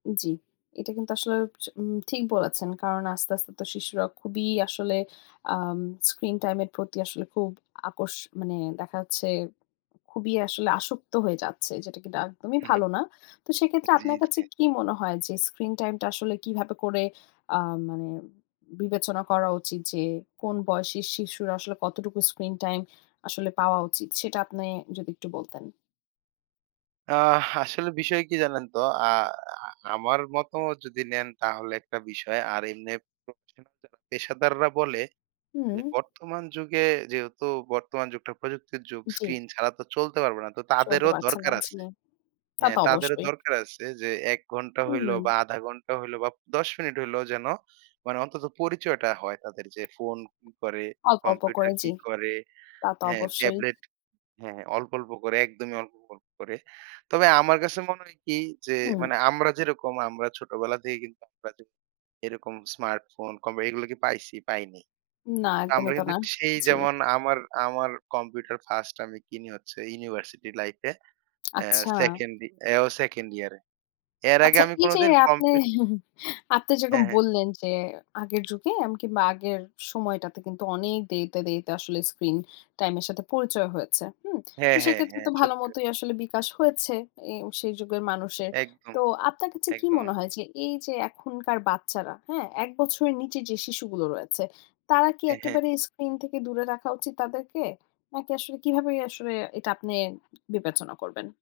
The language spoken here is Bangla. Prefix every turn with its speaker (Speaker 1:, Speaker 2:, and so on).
Speaker 1: জ্বী। এটা কিন্তু আসলেও চ ঠিক বলেছেন। কারণ আস্তে, আস্তে তো শিশুরা খুবই আসলে আম স্ক্রিন টাইম এর প্রতি আসলে খুব আসক্ত মানে দেখা যাচ্ছে, খুবই আসলে আসক্ত হয়ে যাচ্ছে, যেটা কিনা একদমই
Speaker 2: হু, হুম।
Speaker 1: ভালো না। তো সেক্ষেত্রে
Speaker 2: জি,
Speaker 1: আপনার কাছে
Speaker 2: জি।
Speaker 1: কি মনে হয় যে, স্ক্রিন টাইম টা আসলে কিভাবে করে, আ মানে বিবেচনা করা উচিত? যে, কোন বয়সী শিশু আসলে, কতটুকু স্ক্রিন টাইম আসলে পাওয়া উচিত সেটা আপনি যদি একটু বলতেন?
Speaker 2: অ্যা আসলে বিষয় কি জানেন তো? আ আ আমার মতামত যদি নেন, তাহলে ১ টা বিষয়। আর এমনি প্রফেশনাল যারা পেশাদাররা বলে যে,
Speaker 1: হুম।
Speaker 2: বর্তমান যুগে যেহেতু বর্তমান যুগটা প্রযুক্তির যুগ,
Speaker 1: জ্বী।
Speaker 2: স্ক্রিন ছাড়া তো চলতে পারবে না। তো
Speaker 1: চলতে
Speaker 2: তাদেরও
Speaker 1: পারছে
Speaker 2: দরকার আছে,
Speaker 1: না। তা
Speaker 2: হ্যাঁ?
Speaker 1: তো
Speaker 2: তাদেরও
Speaker 1: অবশ্যই।
Speaker 2: দরকার আছে যে, ১ ঘণ্টা হইলো
Speaker 1: হুম।
Speaker 2: বা আধা ঘন্টা হইলো বা ১০ মিনিট হইলো, যেন মানে অন্তত পরিচয়টা হয় তাদের। যে, ফোন কি করে,
Speaker 1: অল্প, অল্প
Speaker 2: কম্পিউটার
Speaker 1: করে,
Speaker 2: কি
Speaker 1: জি,
Speaker 2: করে,
Speaker 1: তা তো
Speaker 2: হ্যাঁ,
Speaker 1: অবশ্যই।
Speaker 2: ট্যাবলেট, হ্যাঁ, হ্যাঁ, অল্প, অল্প করে, একদমই অল্প, অল্প করে। তবে আমার কাছে মনে হয় কি? যে,
Speaker 1: হুম।
Speaker 2: মানে, আমরা যেরকম আমরা ছোটবেলা থেকে কিন্তু আমরা যে, এরকম স্মার্টফোন, কম্পি এগুলো কি পাইছি? পাইনি।
Speaker 1: না,
Speaker 2: আমরা
Speaker 1: একদমই তো
Speaker 2: কিন্তু
Speaker 1: না।
Speaker 2: সেই
Speaker 1: জি।
Speaker 2: যেমন, আমার, আমার কম্পিউটার ফার্স্ট আমি কিনি হচ্ছে, ইউনিভার্সিটি লাইফে, অ্যা
Speaker 1: আচ্ছা।
Speaker 2: সেকেন্ডে, এও সেকেন্ড ইয়ার এ। এর আগে
Speaker 1: আচ্ছা,
Speaker 2: আমি
Speaker 1: এই যে,
Speaker 2: কোনদিন
Speaker 1: আপনি,
Speaker 2: কম্পি
Speaker 1: আপনি
Speaker 2: হ্যাঁ,
Speaker 1: যেরকম
Speaker 2: হ্যাঁ।
Speaker 1: বললেন যে, আগের যুগে আম কিংবা আগের সময়টাতে কিন্তু অনেক দেরিতে, দেরিতে আসলে স্ক্রিন টাইম এর সাথে পরিচয় হয়েছে, হুম?
Speaker 2: হ্যাঁ,
Speaker 1: তো
Speaker 2: হ্যাঁ,
Speaker 1: সেক্ষেত্রে
Speaker 2: হ্যাঁ,
Speaker 1: তো
Speaker 2: সত্যি।
Speaker 1: ভালোমতোই আসলে বিকাশ হয়েছে এ সেই যুগের মানুষের।
Speaker 2: একদম,
Speaker 1: তো আপনার কাছে কি
Speaker 2: একদম।
Speaker 1: মনে হয় যে, এই যে, এখনকার বাচ্চারা, হ্যাঁ? ১ বছরের নিচে যে, শিশুগুলো রয়েছে, তারা কি
Speaker 2: হ্যাঁ, হ্যাঁ।
Speaker 1: একেবারে স্ক্রিন থেকে দূরে রাখা উচিত তাদেরকে? নাকি আসলে কিভাবেই আসলে এটা আপনি বিবেচনা করবেন?